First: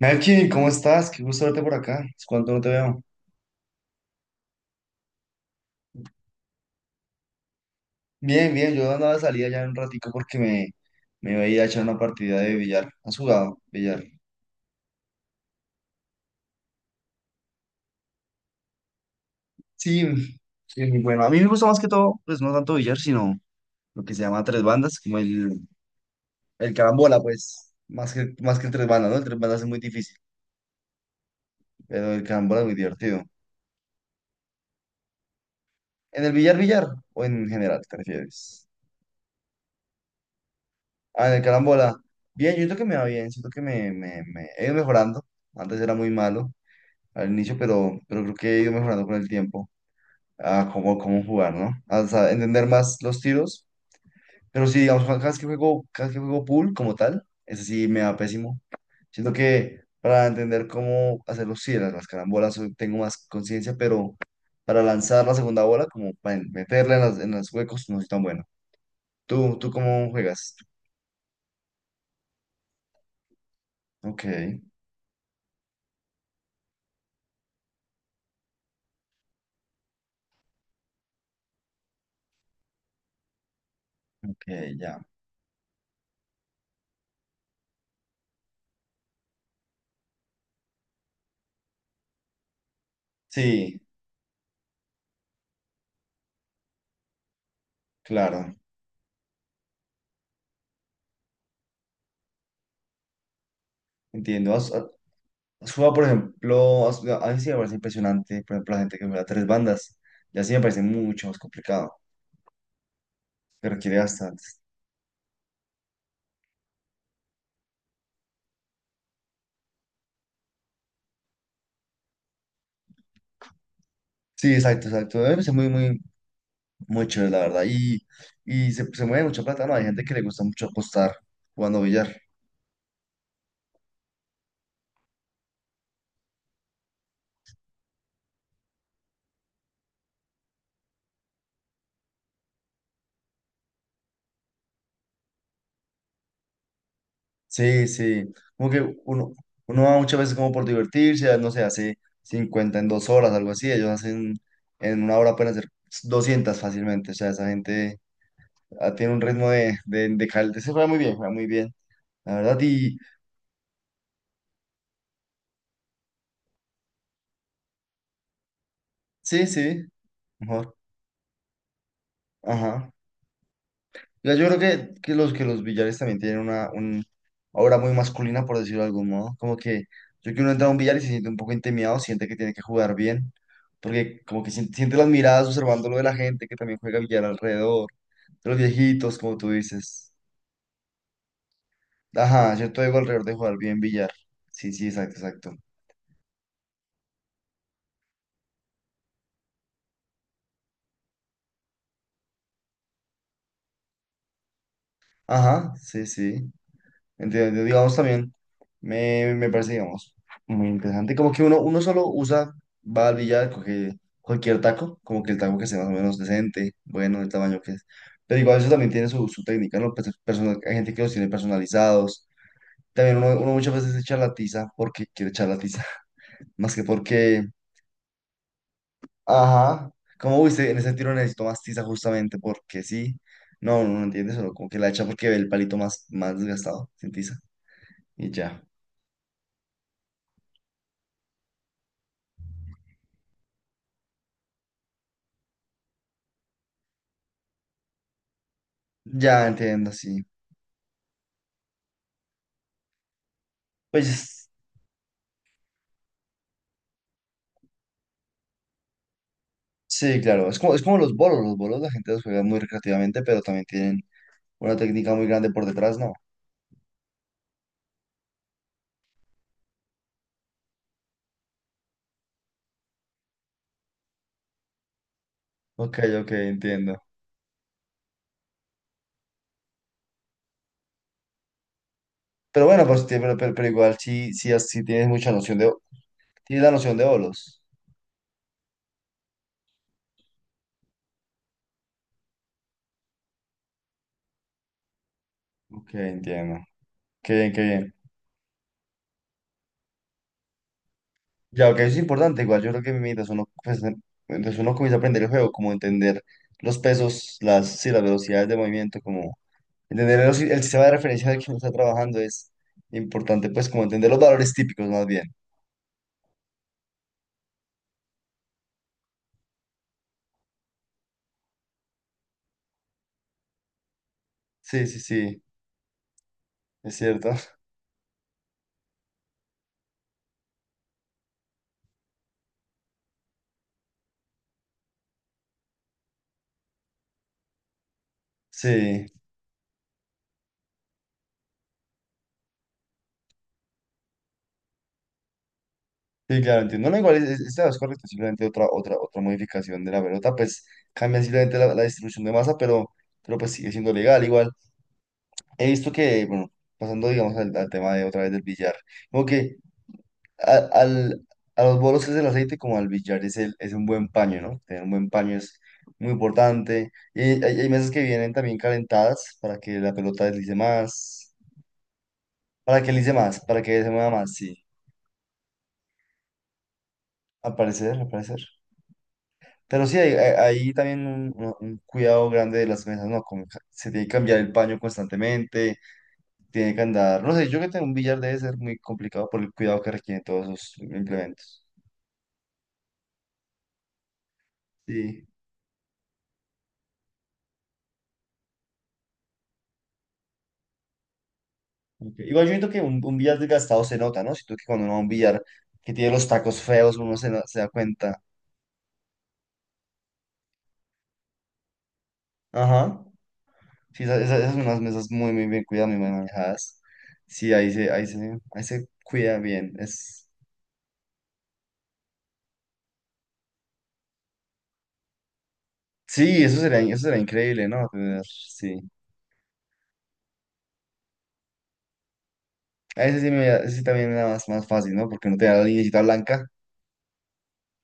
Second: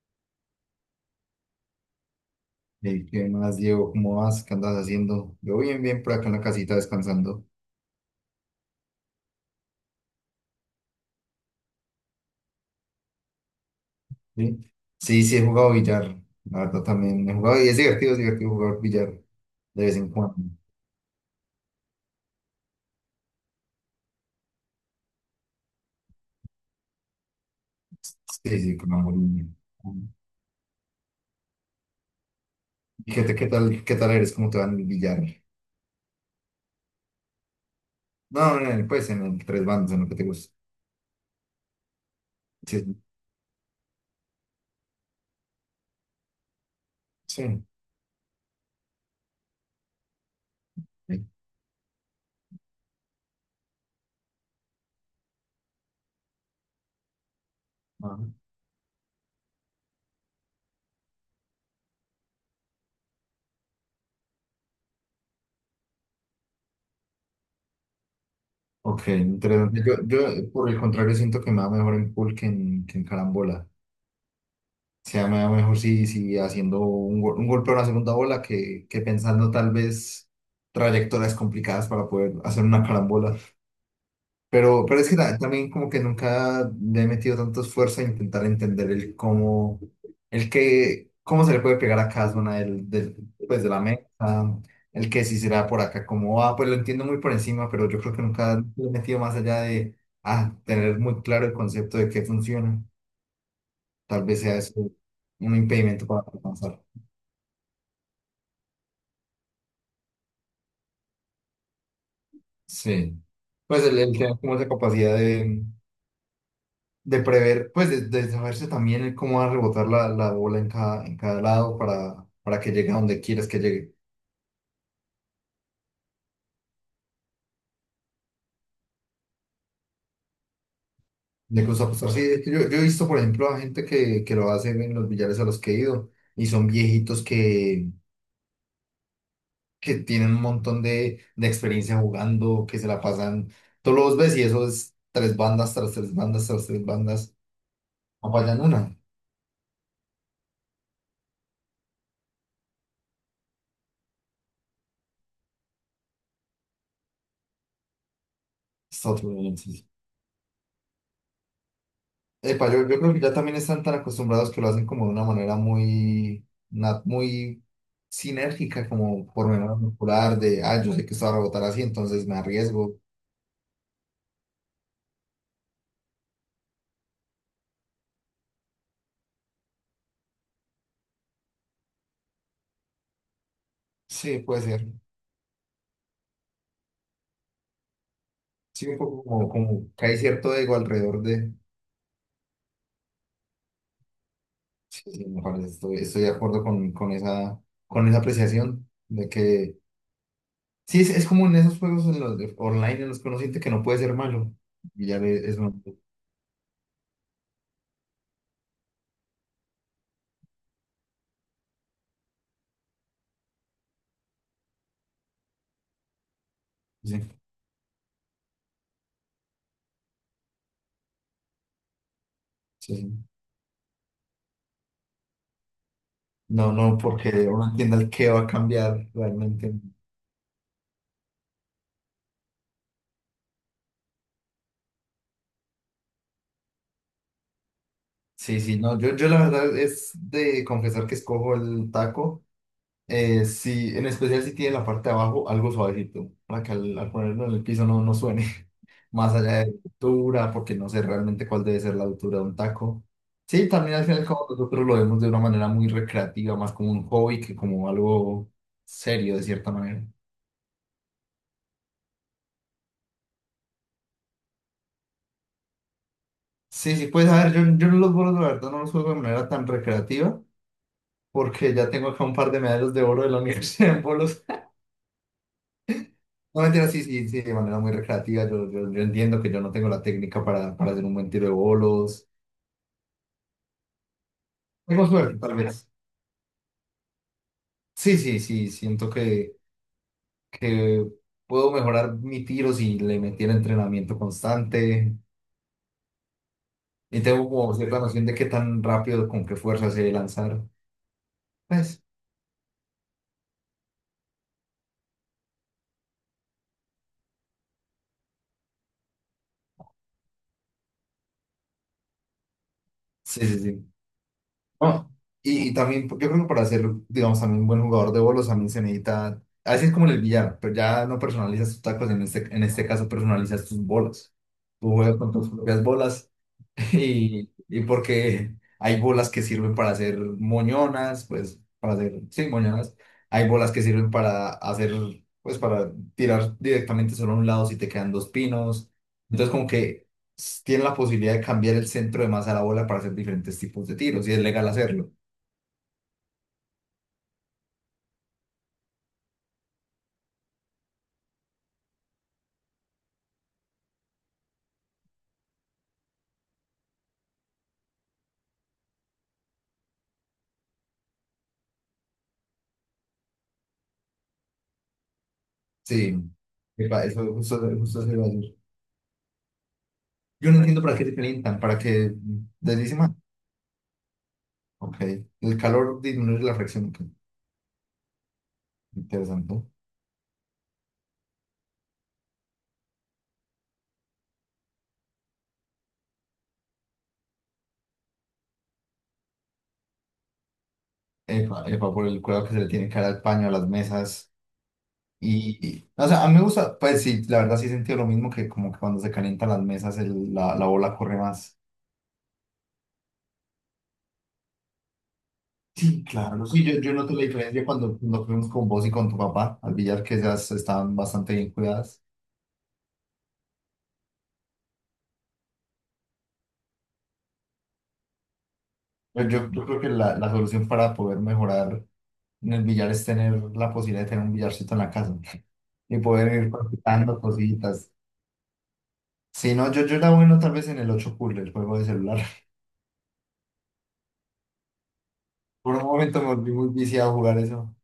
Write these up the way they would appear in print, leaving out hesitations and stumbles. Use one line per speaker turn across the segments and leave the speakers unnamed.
Melkin, ¿cómo estás? Qué gusto verte por acá. ¿Es cuánto no te veo?
Ey, ¿qué más, Diego? ¿Cómo vas? ¿Qué andas haciendo? Yo bien, bien, por acá en la casita descansando.
Bien, bien, yo andaba de salida ya un ratico porque me iba a ir a echar una partida de billar. ¿Has jugado billar?
Sí, sí, sí he jugado billar. La verdad también he jugado y es divertido jugar billar de vez en cuando.
Sí, sí, bueno, a mí me gusta más que todo, pues no tanto billar, sino lo que se llama tres bandas, como el carambola, pues, más
Sí,
que el
sí,
tres
con
bandas,
amor.
¿no? El tres bandas es muy difícil, pero el carambola es muy
¿Y
divertido.
qué, qué tal eres? ¿Cómo te va en el billar?
¿En el billar, billar o en general, te
No,
refieres?
en el, pues en el tres bandas, en lo que te gusta.
Ah, en el carambola. Bien, yo siento que me
Sí,
va bien, siento que me he ido mejorando. Antes era muy malo, al inicio,
sí.
pero creo que he ido mejorando con el tiempo a cómo
Sí.
jugar, ¿no? O sea, entender más los tiros. Pero sí, digamos, cada vez que juego pool como tal, ese sí me va
Ajá.
pésimo. Siento que para entender cómo hacer los cierres, las carambolas, hoy tengo más conciencia, pero para lanzar la segunda bola, como para meterla en en los huecos, no soy tan bueno.
Ok,
Tú
interesante. Yo,
cómo
yo,
juegas?
por el contrario, siento que me va mejor en pool que que en carambola.
Ok,
Sea mejor si, si haciendo un golpe a una segunda bola que pensando tal vez trayectorias complicadas para poder hacer una carambola.
ok,
Pero
ya.
es que también como que nunca le he metido tanto esfuerzo a intentar entender el cómo, el que, cómo se le puede pegar a cada zona pues de la
Sí,
meta, el que si será por acá, cómo va, pues lo entiendo muy por encima, pero yo creo que
claro,
nunca le he metido más allá de tener muy claro el concepto de qué funciona. Tal vez sea
entiendo.
eso un
Suba, por
impedimento para alcanzar.
ejemplo, a a mí sí me parece impresionante, por ejemplo, la gente que juega tres bandas, y así me parece mucho más complicado,
Sí.
pero
Pues
requiere
él tenía
bastante.
como esa capacidad de prever, pues de saberse también el cómo va a rebotar la bola en cada lado para que llegue a donde quieras que llegue.
Sí, exacto, exacto, me parece muy chévere, la verdad, y, se mueve mucha plata, ¿no? Hay gente que le gusta mucho apostar
Le
jugando
gusta apostar.
billar.
Sí, es que yo he visto, por ejemplo, a gente que lo hace en los billares a los que he ido y son viejitos que tienen un montón de experiencia jugando, que se la pasan. Todos los ves y eso es tres bandas tras tres bandas tras tres bandas.
Sí, sí,
No fallan
como que
una.
uno va muchas veces como por divertirse, no sé, hace 50 en 2 horas, algo así, en 1 hora pueden hacer 200 fácilmente, o sea, esa gente ah,
Está
tiene un
otro
ritmo
nivel, sí.
de, se juega muy bien, la verdad,
Epa, yo,
y...
yo creo que ya también están tan acostumbrados que lo hacen como de una manera muy, muy sinérgica, como
Sí,
por memoria
sí,
muscular, de,
mejor.
ah, yo sé que esto va a rebotar así, entonces me
Ajá.
arriesgo.
Ya, yo creo que los billares también tienen una un aura muy masculina, por decirlo de algún modo. Como que yo que uno entra a un billar y se siente un poco intimidado, siente que tiene que jugar bien, porque
Sí,
como que
puede ser.
siente las miradas observando lo de la gente que también juega billar alrededor, de los
Sí, un
viejitos,
poco
como
como,
tú
como que
dices.
hay cierto ego alrededor de...
Ajá, yo todo digo alrededor de jugar bien billar. Sí, sí,
Sí,
exacto,
sí, me
exacto.
parece, estoy de acuerdo con esa apreciación de que... Sí, es como en esos juegos en los online en los que uno siente que no puede ser malo. Y ya es
Ajá,
malo.
sí, sí. Entonces, digamos, también me parece, digamos, muy interesante. Como que uno solo usa, va al billar, coge cualquier taco, como que el taco que sea más o menos decente,
Sí,
bueno, el tamaño que es. Pero igual eso también tiene su técnica, ¿no? Pues, hay gente que los tiene personalizados.
sí,
También
sí.
uno muchas veces echa la tiza porque quiere echar la tiza,
No,
más que
no,
porque,
porque uno entienda el qué va a cambiar realmente.
ajá, como viste, en ese tiro necesito más tiza justamente porque sí. No entiendes, solo como que la echa porque ve el palito más desgastado, sin tiza. Y
Sí,
ya.
sí, no, yo la verdad es de confesar que escojo el taco, sí, en especial si tiene la parte de abajo algo suavecito, para que al ponerlo en el piso no suene, más
Ya
allá de la
entiendo, sí.
altura, porque no sé realmente cuál debe ser la altura de un taco. Sí, también al final como
Pues
nosotros lo vemos de una manera muy recreativa, más como un hobby que como algo serio de cierta manera.
sí, claro, es como los bolos la gente los juega muy recreativamente, pero también tienen una técnica muy grande por detrás, ¿no?
Sí, sí, pues a ver, yo los bolos la verdad no los juego de manera tan recreativa, porque ya tengo acá un par de medallas de oro de la universidad en bolos.
Ok, ok,
No, mentira,
entiendo.
sí, sí, sí, de manera muy recreativa. Yo entiendo que yo no tengo la técnica para hacer un buen tiro de bolos.
Pero bueno, pues, pero igual sí, sí, sí
Tengo
tienes mucha
suerte, tal
noción de,
vez.
tienes la noción de bolos.
Sí, sí, sí, siento que puedo mejorar mi tiro si le metiera entrenamiento constante.
Ok, entiendo.
Y
Qué
tengo
bien, qué
como
bien.
cierta noción de qué tan rápido, con qué fuerza sé lanzar.
Ya, ok, eso es
Pues,
importante, igual yo creo que mientras uno, pues, mientras uno comienza a aprender el juego, como entender los pesos, sí, las velocidades de movimiento, como entender el sistema de referencia del que uno está trabajando es
sí,
importante,
sí,
pues como
sí.
entender los valores típicos más
No,
bien.
y también, yo creo que para ser, digamos, también un buen jugador de bolos, también se necesita, a veces es como en el billar, pero ya no personalizas tus tacos, en este caso personalizas tus bolas.
Sí,
Tú
sí,
juegas con
sí,
tus propias bolas
es cierto.
y porque hay bolas que sirven para hacer moñonas, pues, para hacer, sí, moñonas. Hay bolas que sirven para hacer, pues, para tirar directamente solo a un lado si te quedan dos pinos.
Sí,
Entonces, como que tiene la posibilidad de cambiar el centro de masa de la bola para hacer diferentes tipos de tiros y es legal hacerlo.
sí, claro, entiendo. No, igual, es correcto, simplemente otra modificación de la pelota, pues cambia simplemente la distribución de masa, pero pues sigue siendo legal. Igual, he visto que, bueno, pasando, digamos, al tema de otra vez del billar, como que a, al, a los bolos es el aceite, como al billar es un buen paño, ¿no? Tener un buen paño es muy
Sí.
importante.
Epa,
Y
eso justo,
hay mesas
justo
que
se iba a
vienen
decir.
también calentadas para que la pelota
Yo
deslice
no entiendo para qué se
más,
calientan, para que
para que
deslice más.
deslice más, para que se mueva más, sí.
Ok, el calor disminuye la fricción. Ok.
Al parecer, al parecer.
Interesante.
Pero sí, hay también un cuidado grande de las mesas, ¿no? Como se tiene que cambiar el paño constantemente, tiene que andar. No sé, yo que tengo un billar debe ser muy complicado por el cuidado que requieren todos esos
Epa,
implementos.
epa, por el cuidado que se le tiene que dar al paño, a las mesas.
Sí.
O sea, a mí me gusta, pues sí, la verdad sí he sentido lo mismo que como que cuando se calientan las mesas la, la bola corre más.
Ok. Igual yo siento que un billar desgastado se nota, ¿no? Siento que cuando uno va a un billar que
Sí,
tiene los
claro, no,
tacos
sí, yo
feos,
noto la
se
diferencia
da
cuando
cuenta.
nos fuimos con vos y con tu papá al billar, que ellas estaban bastante bien cuidadas.
Ajá. Sí, esas son unas mesas muy bien cuidadas, muy bien manejadas. Sí, ahí se
Pero
cuida
yo
bien.
creo que
Es...
la solución para poder mejorar en el billar es tener la posibilidad de tener un billarcito en la casa y poder
Sí,
ir
eso sería
practicando
increíble, ¿no?
cositas.
Tener- sí.
Si no, yo era bueno tal vez en el 8 pool, el juego de celular.
A ese sí, ese sí también era más fácil, ¿no? Porque no tenía la
Por un
linecita
momento me
blanca.
volví muy viciado a jugar eso.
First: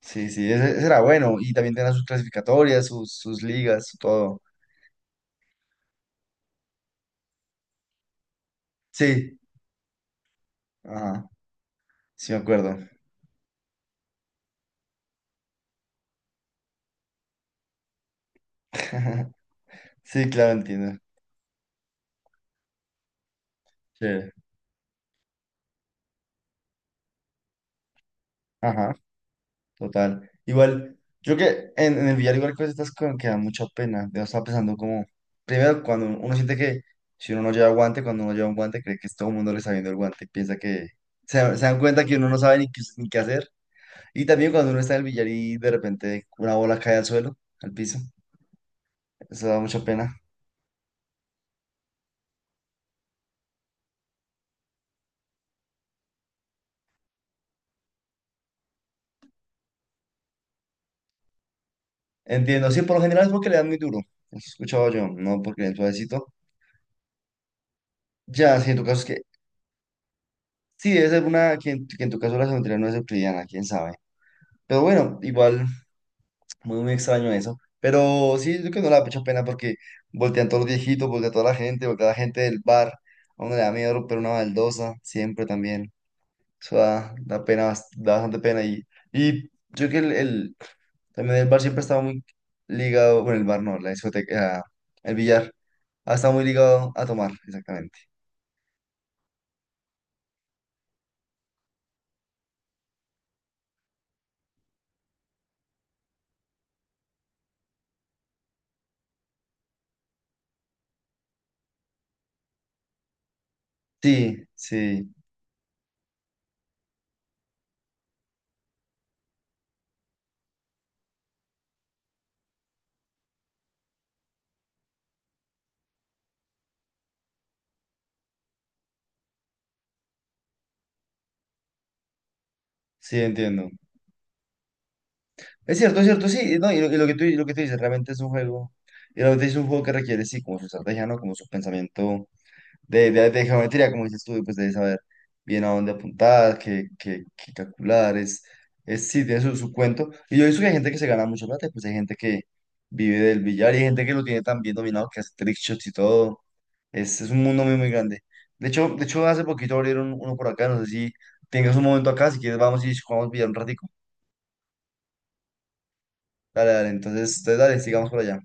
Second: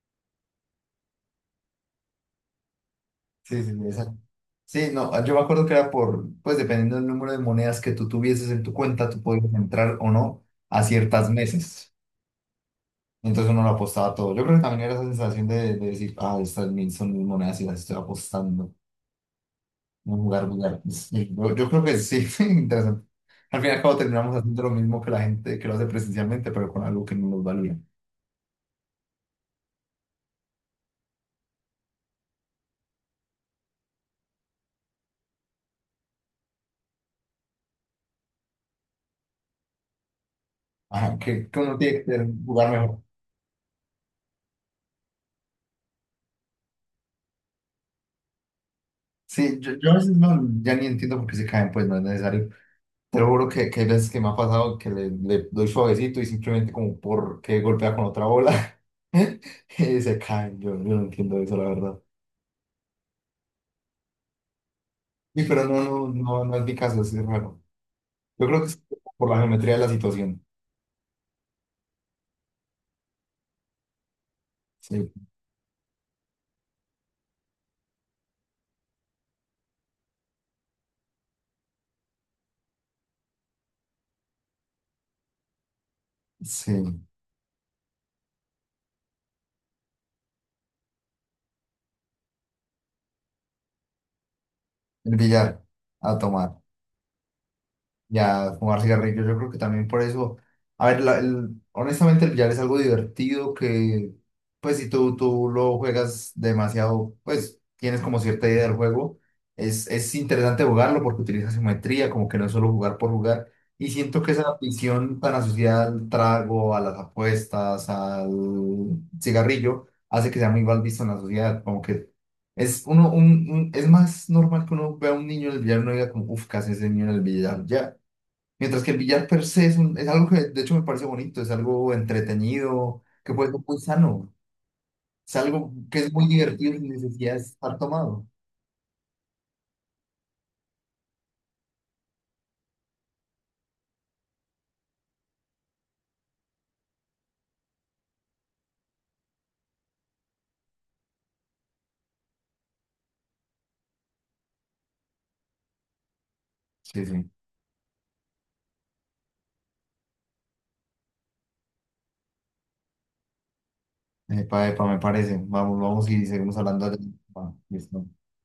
Sí, sí, ese era bueno. Y también tenía sus clasificatorias, sus
Sí, sí,
ligas,
sí,
su
esa.
todo.
Sí, no, yo me acuerdo que era por, pues dependiendo del número de monedas que tú tuvieses en tu cuenta, tú
Sí,
podías entrar o no a
ajá,
ciertas mesas.
sí me acuerdo.
Entonces uno lo apostaba todo. Yo creo que también era esa sensación de decir, ah, estas 1000 son mis monedas y las estoy apostando. Un
Sí,
lugar,
claro,
lugar.
entiendo.
Sí, yo creo que sí, interesante. Al final, cabo
Sí.
terminamos haciendo lo mismo que la gente que lo hace presencialmente, pero con algo que no nos valía.
Ajá, total. Igual, yo creo que en el billar igual que estas cosas que da mucha pena. Yo estaba pensando como, primero, cuando uno siente que si uno no lleva guante, cuando uno lleva un guante, cree que todo el mundo le está viendo el guante. Piensa que,
Ajá, que
se
uno
dan
tiene que
cuenta que
tener
uno no
un
sabe
lugar mejor.
ni qué hacer. Y también cuando uno está en el billar y de repente una bola cae al suelo, al piso, eso
Sí,
da
yo,
mucha
yo a veces
pena.
no, ya ni entiendo por qué se caen, pues no es necesario. Te lo juro que hay veces que me ha pasado que le doy suavecito y simplemente como porque golpea con otra bola, y se caen. Yo no entiendo eso, la verdad.
Entiendo, sí, por lo general es porque le dan muy duro, eso he escuchado yo, no
Sí, pero
porque es
no, no,
suavecito.
no, no es mi caso, es raro. Yo
Ya,
creo que
si en
es
tu caso es que,
por la geometría de la situación.
sí, debe ser una, que que en tu caso la geometría no es euclidiana, quién sabe. Pero
Sí,
bueno, igual, muy extraño eso. Pero sí, yo creo que no le da mucha pena porque voltean todos los viejitos, voltea toda la gente, voltea la gente del bar, a uno le da miedo romper una baldosa, siempre también. Eso
sí.
da, da pena, da bastante pena. Y yo creo que también el bar siempre ha estado muy ligado, bueno, el bar no, la discoteca, ah, el
El
billar,
billar,
ha
a
estado muy
tomar.
ligado a tomar, exactamente.
Ya, fumar cigarrillos, yo creo que también por eso. A ver, honestamente, el billar es algo divertido que, pues, si tú lo juegas demasiado, pues, tienes como cierta idea del juego. Es interesante jugarlo porque utiliza simetría, como que no es solo jugar por jugar. Y siento que
Sí,
esa
sí,
afición tan asociada al trago, a las apuestas, al cigarrillo, hace que sea muy mal visto en la sociedad. Como que es uno, es más normal que uno vea a un niño en el billar y no diga como, uff, ¿qué hace ese niño en el billar? Ya. Mientras que el billar per se es, es algo que de hecho me parece bonito, es algo entretenido,
sí,
que puede ser
entiendo.
muy sano, es algo que
Es
es muy
cierto, sí, no,
divertido
y
sin
y
necesidad de
lo que tú
estar
dices, realmente es
tomado.
un juego, y realmente es un juego que requiere, sí, como su estrategia, ¿no? Como su pensamiento de geometría, como dices tú, y pues de saber bien a dónde apuntar, qué calcular, es sí, tiene su cuento. Y yo he visto que hay gente que se gana mucho plata, y pues hay gente que vive del billar y hay gente que lo tiene tan bien dominado que hace trickshots y todo.
Sí,
Es
sí.
un mundo muy grande. De hecho, hace poquito abrieron uno por acá, no sé si tengas un momento acá, si quieres vamos y jugamos billar un ratico.
Epa, epa, me parece. Vamos, vamos y seguimos
Dale, dale,
hablando. De-
entonces,
va,
entonces dale,
listo.
sigamos por allá.